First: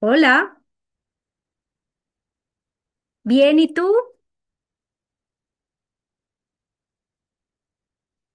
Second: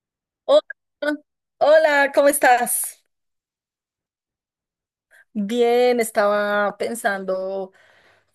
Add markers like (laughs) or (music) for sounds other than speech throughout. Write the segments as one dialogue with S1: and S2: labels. S1: Hola,
S2: Hola, hola, ¿cómo estás?
S1: ¿bien y tú?
S2: Bien, estaba pensando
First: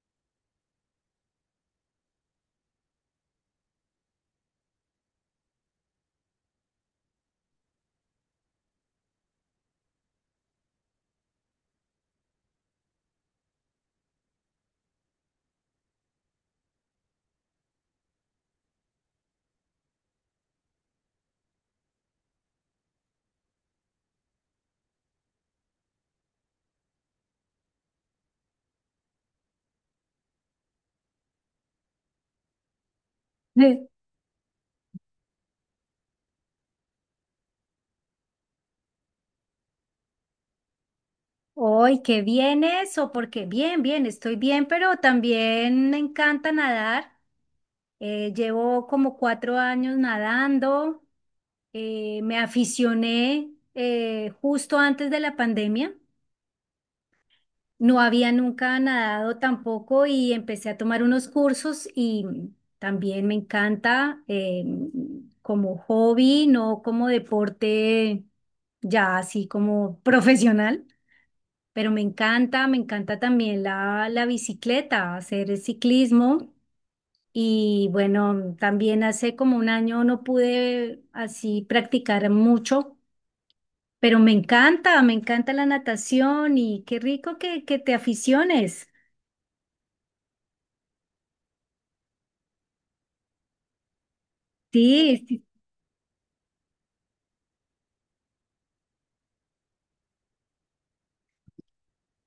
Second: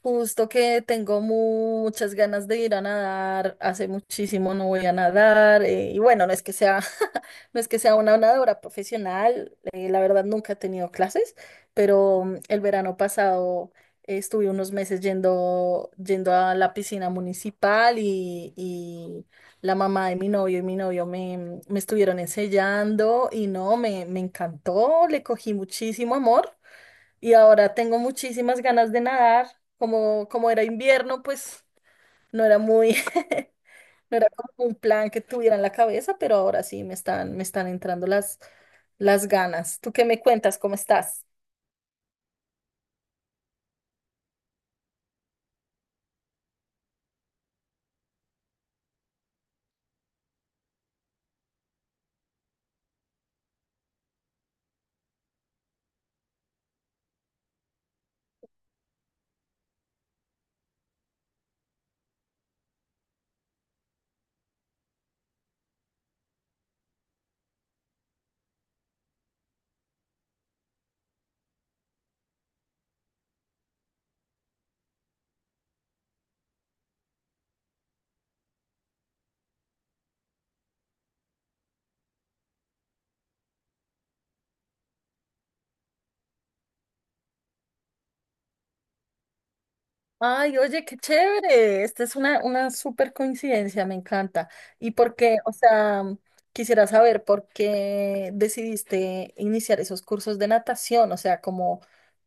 S2: justo que tengo muchas ganas de ir a nadar, hace muchísimo no voy a nadar, y bueno, no es que sea, (laughs) no es que sea una nadadora profesional, la verdad nunca he tenido clases, pero el verano pasado estuve unos meses yendo, a la piscina municipal y la mamá de mi novio y mi novio me, me estuvieron enseñando y no, me encantó, le cogí muchísimo amor y ahora tengo muchísimas ganas de nadar. Como era invierno, pues no era muy, (laughs)
S1: Sí.
S2: no era como un plan que tuviera en la cabeza, pero ahora sí me están entrando las ganas. ¿Tú qué me cuentas? ¿Cómo estás?
S1: Hoy, qué bien eso, porque bien, bien, estoy bien, pero también me encanta nadar. Llevo como 4 años nadando. Me aficioné justo antes de la pandemia. No había nunca nadado tampoco y empecé a tomar unos cursos y también me encanta como hobby, no como deporte ya así como (laughs) profesional. Pero me encanta también la bicicleta, hacer el ciclismo. Y bueno, también hace como un año no pude así practicar mucho, pero me encanta la natación y qué rico que te aficiones.
S2: Ay, oye, qué chévere. Esta es una súper coincidencia, me encanta. ¿Y por
S1: Sí, sí,
S2: qué?
S1: sí.
S2: O sea, quisiera saber por qué decidiste iniciar esos cursos de natación, o sea, como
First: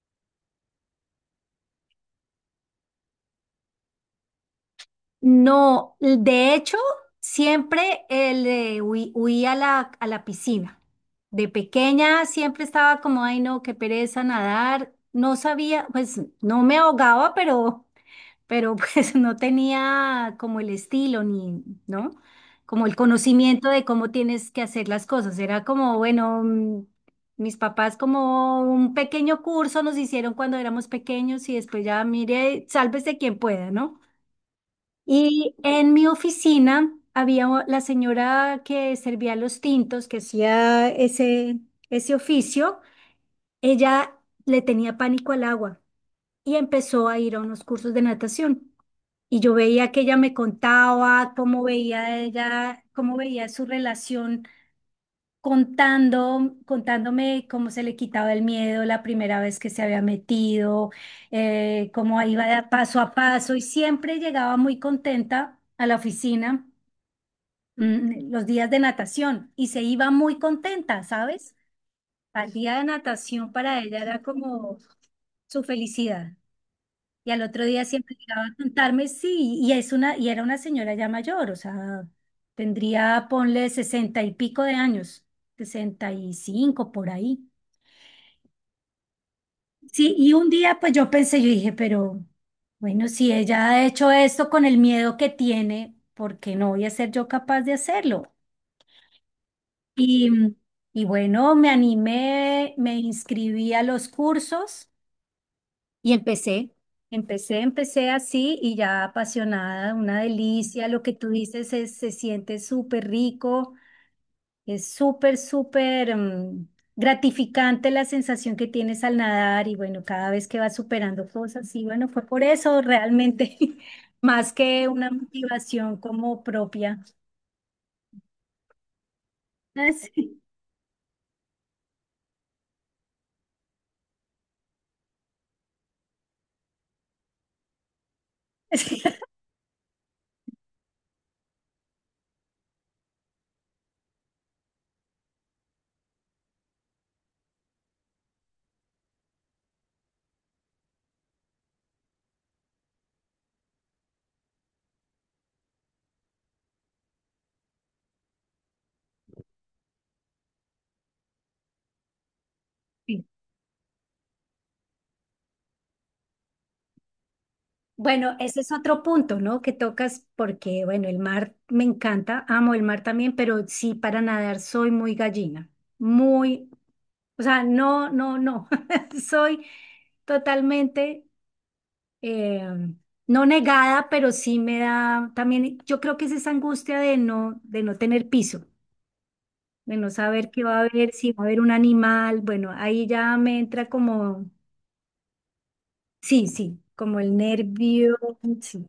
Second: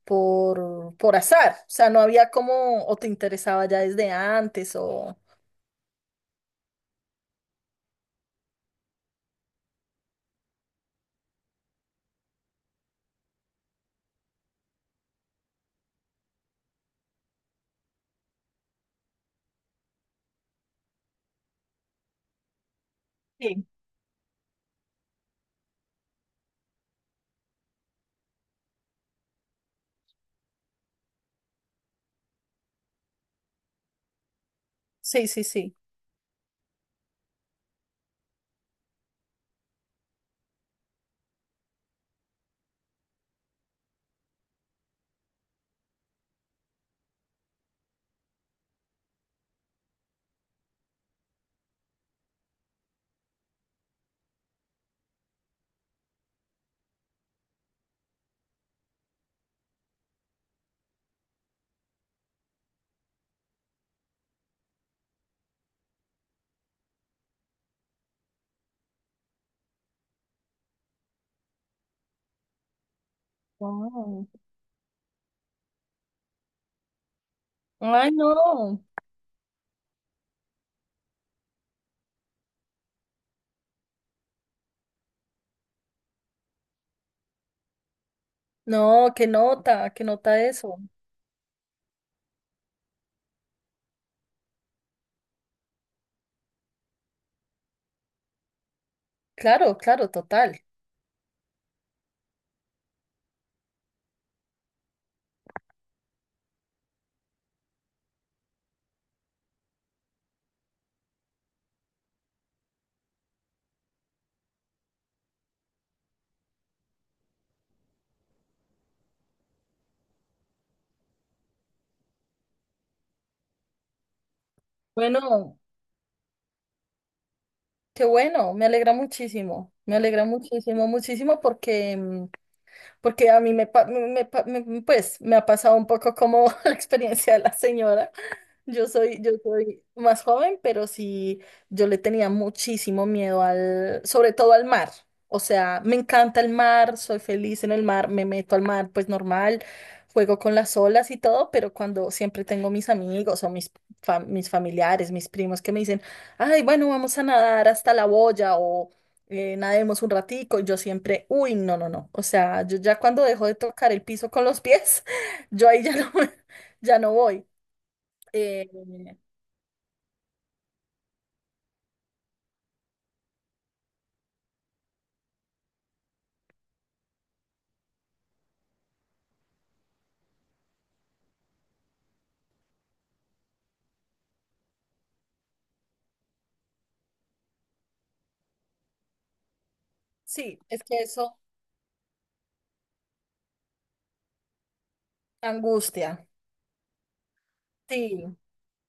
S2: por azar. O sea, no había como, o te interesaba ya desde antes, o...
S1: No, de hecho, siempre le huí a la piscina. De pequeña siempre estaba como, ay no, qué pereza nadar. No sabía, pues no me ahogaba, pero pues (laughs) no tenía como el estilo ni, ¿no? Como el
S2: Sí,
S1: conocimiento de cómo tienes que hacer las cosas. Era como, bueno, mis papás como un pequeño curso nos hicieron cuando éramos pequeños y después ya mire, sálvese quien pueda, ¿no?
S2: sí, sí,
S1: Y
S2: sí.
S1: en mi oficina había la señora que servía los tintos, que hacía ese oficio, ella le tenía pánico al agua y empezó a ir a unos cursos de natación. Y yo veía que ella me contaba cómo veía ella, cómo veía su relación contándome cómo se le quitaba el miedo la primera vez que se había metido, cómo iba de paso a paso y siempre llegaba muy contenta a la oficina, los días de natación y se iba muy contenta, ¿sabes? Al día de natación para ella era
S2: Wow.
S1: como su felicidad. Y al otro día
S2: Ay,
S1: siempre llegaba a
S2: no.
S1: contarme, sí, y era una señora ya mayor, o sea, tendría, ponle sesenta y pico de años, 65 por ahí.
S2: No, qué
S1: Sí, y
S2: nota
S1: un día
S2: eso.
S1: pues yo pensé, yo dije, pero bueno, si ella ha hecho esto con el miedo que tiene, ¿por qué no voy a ser yo capaz de hacerlo?
S2: Claro, claro,
S1: Y,
S2: total.
S1: y bueno, me animé, me inscribí a los cursos. Y empecé. Empecé así y ya apasionada, una delicia. Lo que tú dices es, se siente súper rico, es súper, súper gratificante la sensación que tienes al nadar y bueno, cada vez que vas superando cosas y bueno, fue por eso realmente, (laughs) más que una
S2: Bueno.
S1: motivación como propia.
S2: Qué bueno, me alegra muchísimo, muchísimo porque, mm, porque a mí me, pa- me, pa- me- pues, me ha pasado un poco como (laughs) la experiencia de la señora.
S1: (laughs)
S2: Yo soy más joven, pero sí, yo le tenía muchísimo miedo al, sobre todo al mar. O sea, me encanta el mar, soy feliz en el mar, me meto al mar, pues normal, juego con las olas y todo, pero cuando siempre tengo mis amigos o mis, mis familiares, mis primos que me dicen, ay, bueno, vamos a nadar hasta la boya o nademos un ratico, y yo siempre, uy, no, no, no. O sea, yo ya cuando
S1: Sí. (laughs)
S2: dejo de tocar el piso con los pies, (laughs) yo ahí ya no, (laughs) ya no voy.
S1: Bueno, ese es
S2: Eh,
S1: otro punto, ¿no? Que tocas porque, bueno, el mar me encanta, amo el mar también, pero sí para nadar soy muy gallina, muy, o sea, no, no, no, (laughs) soy totalmente, eh, no negada, pero sí me da también, yo creo que es esa angustia de no tener piso, de no saber
S2: Sí,
S1: qué va a
S2: es que
S1: haber, si
S2: eso
S1: va a haber un animal, bueno, ahí ya me entra como,
S2: angustia.
S1: sí, sí, como el nervio,
S2: Sí,
S1: sí,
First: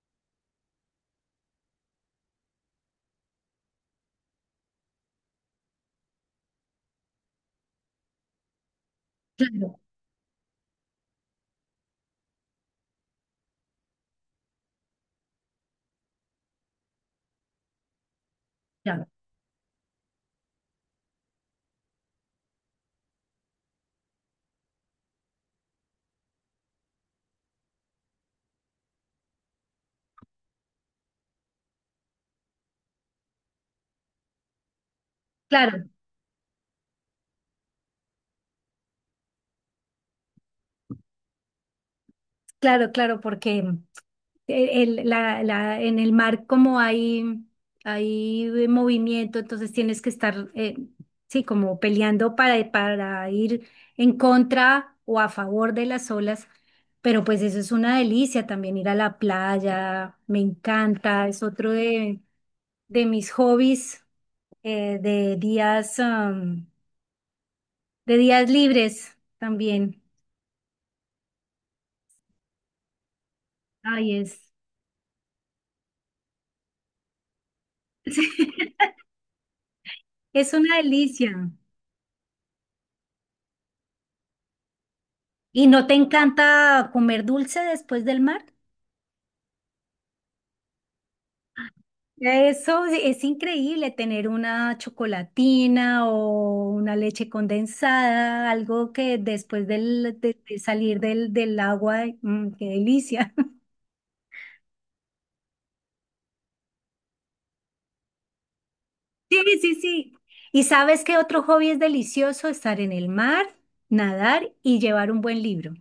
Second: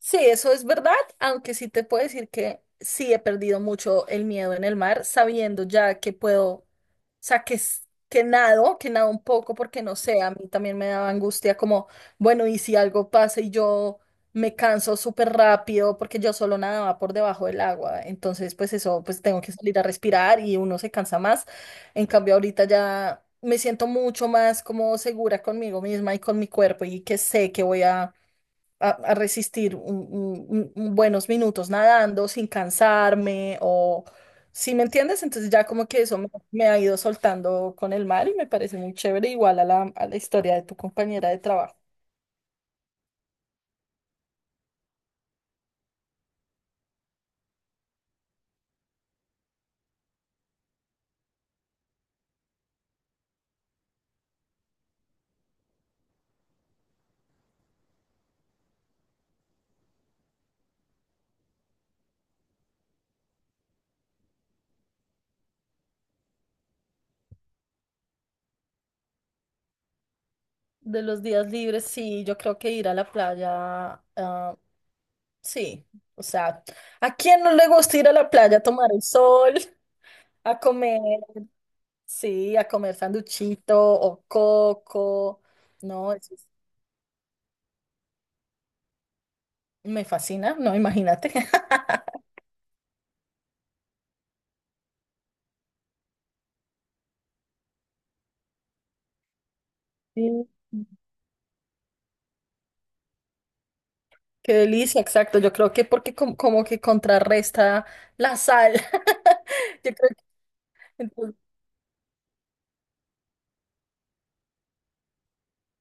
S2: sí, eso es verdad, aunque sí te puedo decir que sí he perdido mucho el miedo en el mar, sabiendo ya que puedo, o sea, que nado un poco,
S1: claro,
S2: porque no sé, a mí también me daba angustia como, bueno, y si algo pasa y yo me canso súper rápido, porque yo solo nadaba por debajo del agua, entonces pues eso,
S1: claro,
S2: pues tengo que salir a respirar y uno se cansa más. En cambio, ahorita ya me siento mucho más como segura conmigo misma y con mi cuerpo y que sé que voy a a resistir buenos minutos nadando sin cansarme o si me entiendes, entonces ya como
S1: claro.
S2: que eso me, me ha ido soltando con el mar y me parece muy chévere, igual a a la historia de tu compañera de trabajo.
S1: Claro, claro, porque en el mar como hay movimiento, entonces tienes que estar, sí, como peleando para ir en contra o a favor de las olas, pero pues eso es una delicia también ir a la playa, me encanta, es otro de mis hobbies, eh, de días, am, de días libres también.
S2: De los días libres, sí, yo creo que ir a la playa,
S1: Ay,
S2: ah, sí, o sea, ¿a quién no le gusta ir a la playa a tomar
S1: (laughs)
S2: el sol,
S1: es
S2: a
S1: una
S2: comer,
S1: delicia.
S2: sí, a comer sanduchito o coco?
S1: ¿Y no te
S2: No, eso es-
S1: encanta comer dulce después del mar?
S2: me fascina, no, imagínate. (laughs)
S1: Eso es increíble, tener una chocolatina o una leche condensada, algo que después del, de,
S2: Sí.
S1: de salir del agua, qué delicia. (laughs)
S2: Qué delicia, exacto. Yo creo que porque como que contrarresta la sal.
S1: Sí, sí,
S2: (laughs) Yo creo
S1: sí.
S2: que
S1: ¿Y sabes qué
S2: entonces,
S1: otro hobby es delicioso? Estar en el mar, nadar y llevar un buen libro.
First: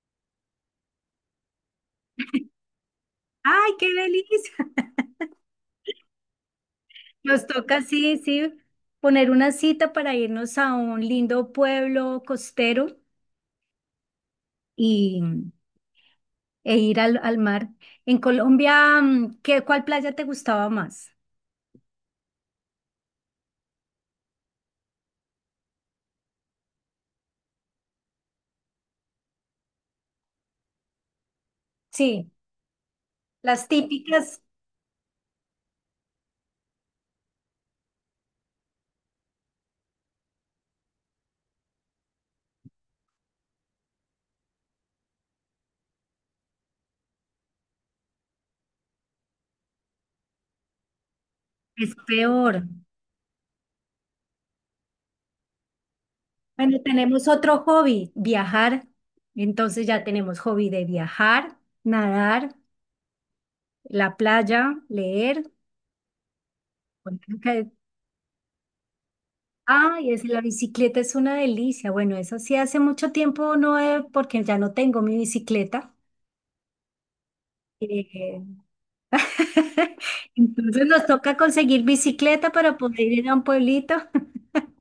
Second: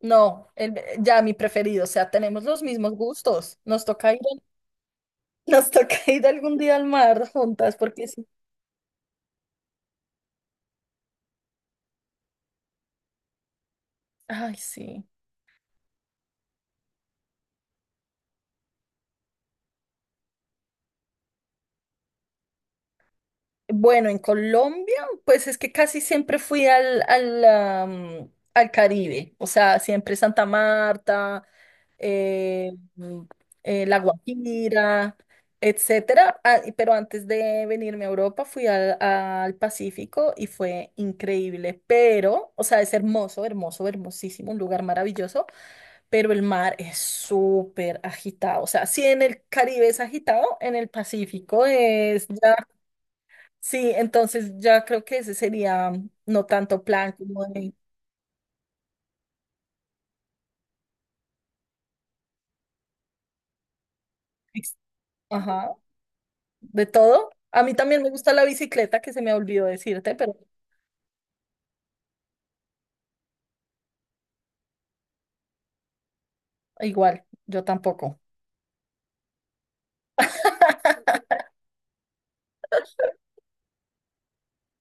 S2: no, el- ya mi preferido. O sea, tenemos los mismos gustos.
S1: ¡Ay,
S2: Nos
S1: qué
S2: toca ir,
S1: delicia!
S2: (laughs) nos toca ir algún día al
S1: (laughs)
S2: mar
S1: Nos
S2: juntas,
S1: toca,
S2: porque
S1: sí,
S2: sí.
S1: sí, poner una cita para irnos a un lindo pueblo costero
S2: Ay, sí.
S1: y, e ir al mar. En Colombia, ¿cuál playa te gustaba más?
S2: Bueno, en Colombia, pues es que casi siempre fui al Caribe. O sea, siempre Santa Marta.
S1: Sí,
S2: eh, mm,
S1: las
S2: La
S1: típicas
S2: Guajira, etcétera. Ah, pero antes de venirme a Europa fui al Pacífico y fue increíble. Pero, o sea, es hermoso, hermoso, hermosísimo, un lugar maravilloso, pero el mar es súper agitado. O sea, si en el Caribe es agitado, en el Pacífico
S1: es
S2: es ya,
S1: peor.
S2: sí, entonces ya creo que ese sería mm, no
S1: Bueno,
S2: tanto plan
S1: tenemos
S2: como
S1: otro
S2: de,
S1: hobby, viajar. Entonces ya tenemos hobby de viajar, nadar, la playa,
S2: ex-
S1: leer.
S2: ajá, de
S1: Bueno,
S2: todo.
S1: creo
S2: A
S1: que-
S2: mí también me gusta la bicicleta, que se me olvidó
S1: Ay,
S2: decirte, pero
S1: la bicicleta es una delicia. Bueno, eso sí hace mucho tiempo no, porque ya no tengo mi bicicleta.
S2: igual, yo tampoco.
S1: Eh, (laughs) Entonces nos toca conseguir bicicleta para poder ir a un pueblito.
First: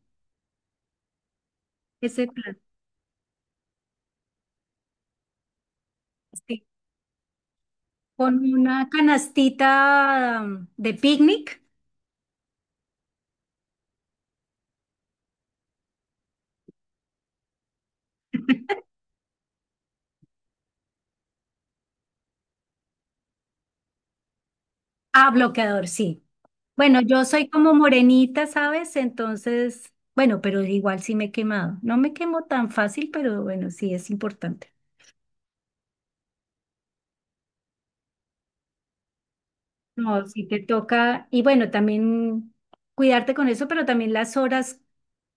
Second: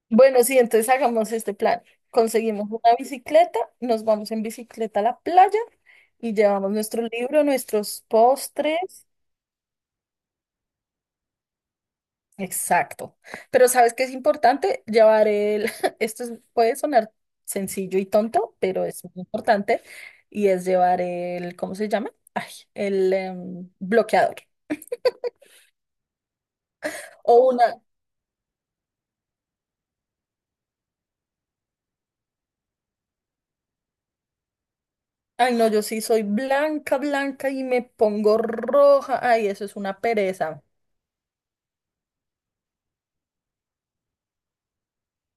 S2: Bueno, sí, entonces hagamos este plan.
S1: Ese plan,
S2: Conseguimos una bicicleta, nos vamos en bicicleta a la playa y
S1: sí.
S2: llevamos nuestro libro, nuestros
S1: Con
S2: postres.
S1: una canastita de picnic.
S2: Exacto. Pero ¿sabes qué es importante? Llevar el... (laughs) esto es- puede sonar sencillo y tonto, pero es muy importante. Y es llevar el... ¿Cómo se llama? Ay, bloqueador.
S1: Ah, bloqueador, sí. Bueno, yo soy
S2: O
S1: como
S2: una...
S1: morenita, ¿sabes? Entonces, bueno, pero igual sí me he quemado. No me quemo tan fácil, pero bueno, sí es importante.
S2: Ay, no, yo sí soy blanca, blanca y me pongo roja. Ay, eso es una
S1: No, sí te
S2: pereza.
S1: toca. Y bueno, también cuidarte con eso, pero también las horas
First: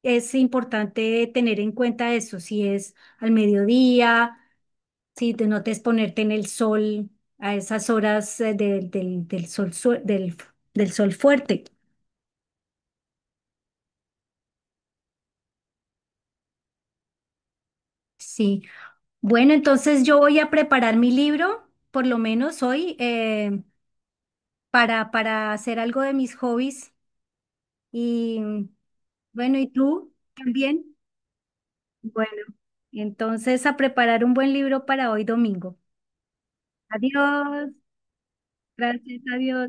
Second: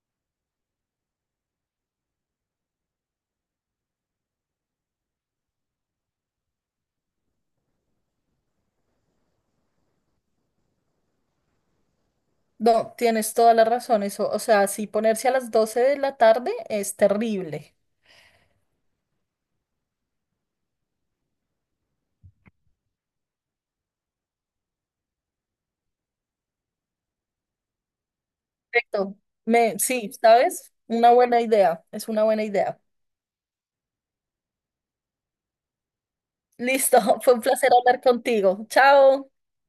S1: es importante tener en cuenta eso. Si es al mediodía. Sí, te notes ponerte en el sol a esas horas del sol, del sol fuerte.
S2: No, tienes toda la razón, eso, o sea, si ponerse a las 12 de la tarde es terrible.
S1: Sí. Bueno, entonces yo voy a preparar mi libro, por lo menos hoy, para hacer algo de mis hobbies. Y
S2: Perfecto.
S1: bueno, ¿y
S2: Me, sí,
S1: tú
S2: ¿sabes?
S1: también?
S2: Una buena idea, es una
S1: Bueno,
S2: buena idea.
S1: entonces a preparar un buen libro para hoy domingo.
S2: Listo, (laughs) fue un
S1: Adiós.
S2: placer hablar contigo.
S1: Gracias,
S2: Chao.
S1: adiós.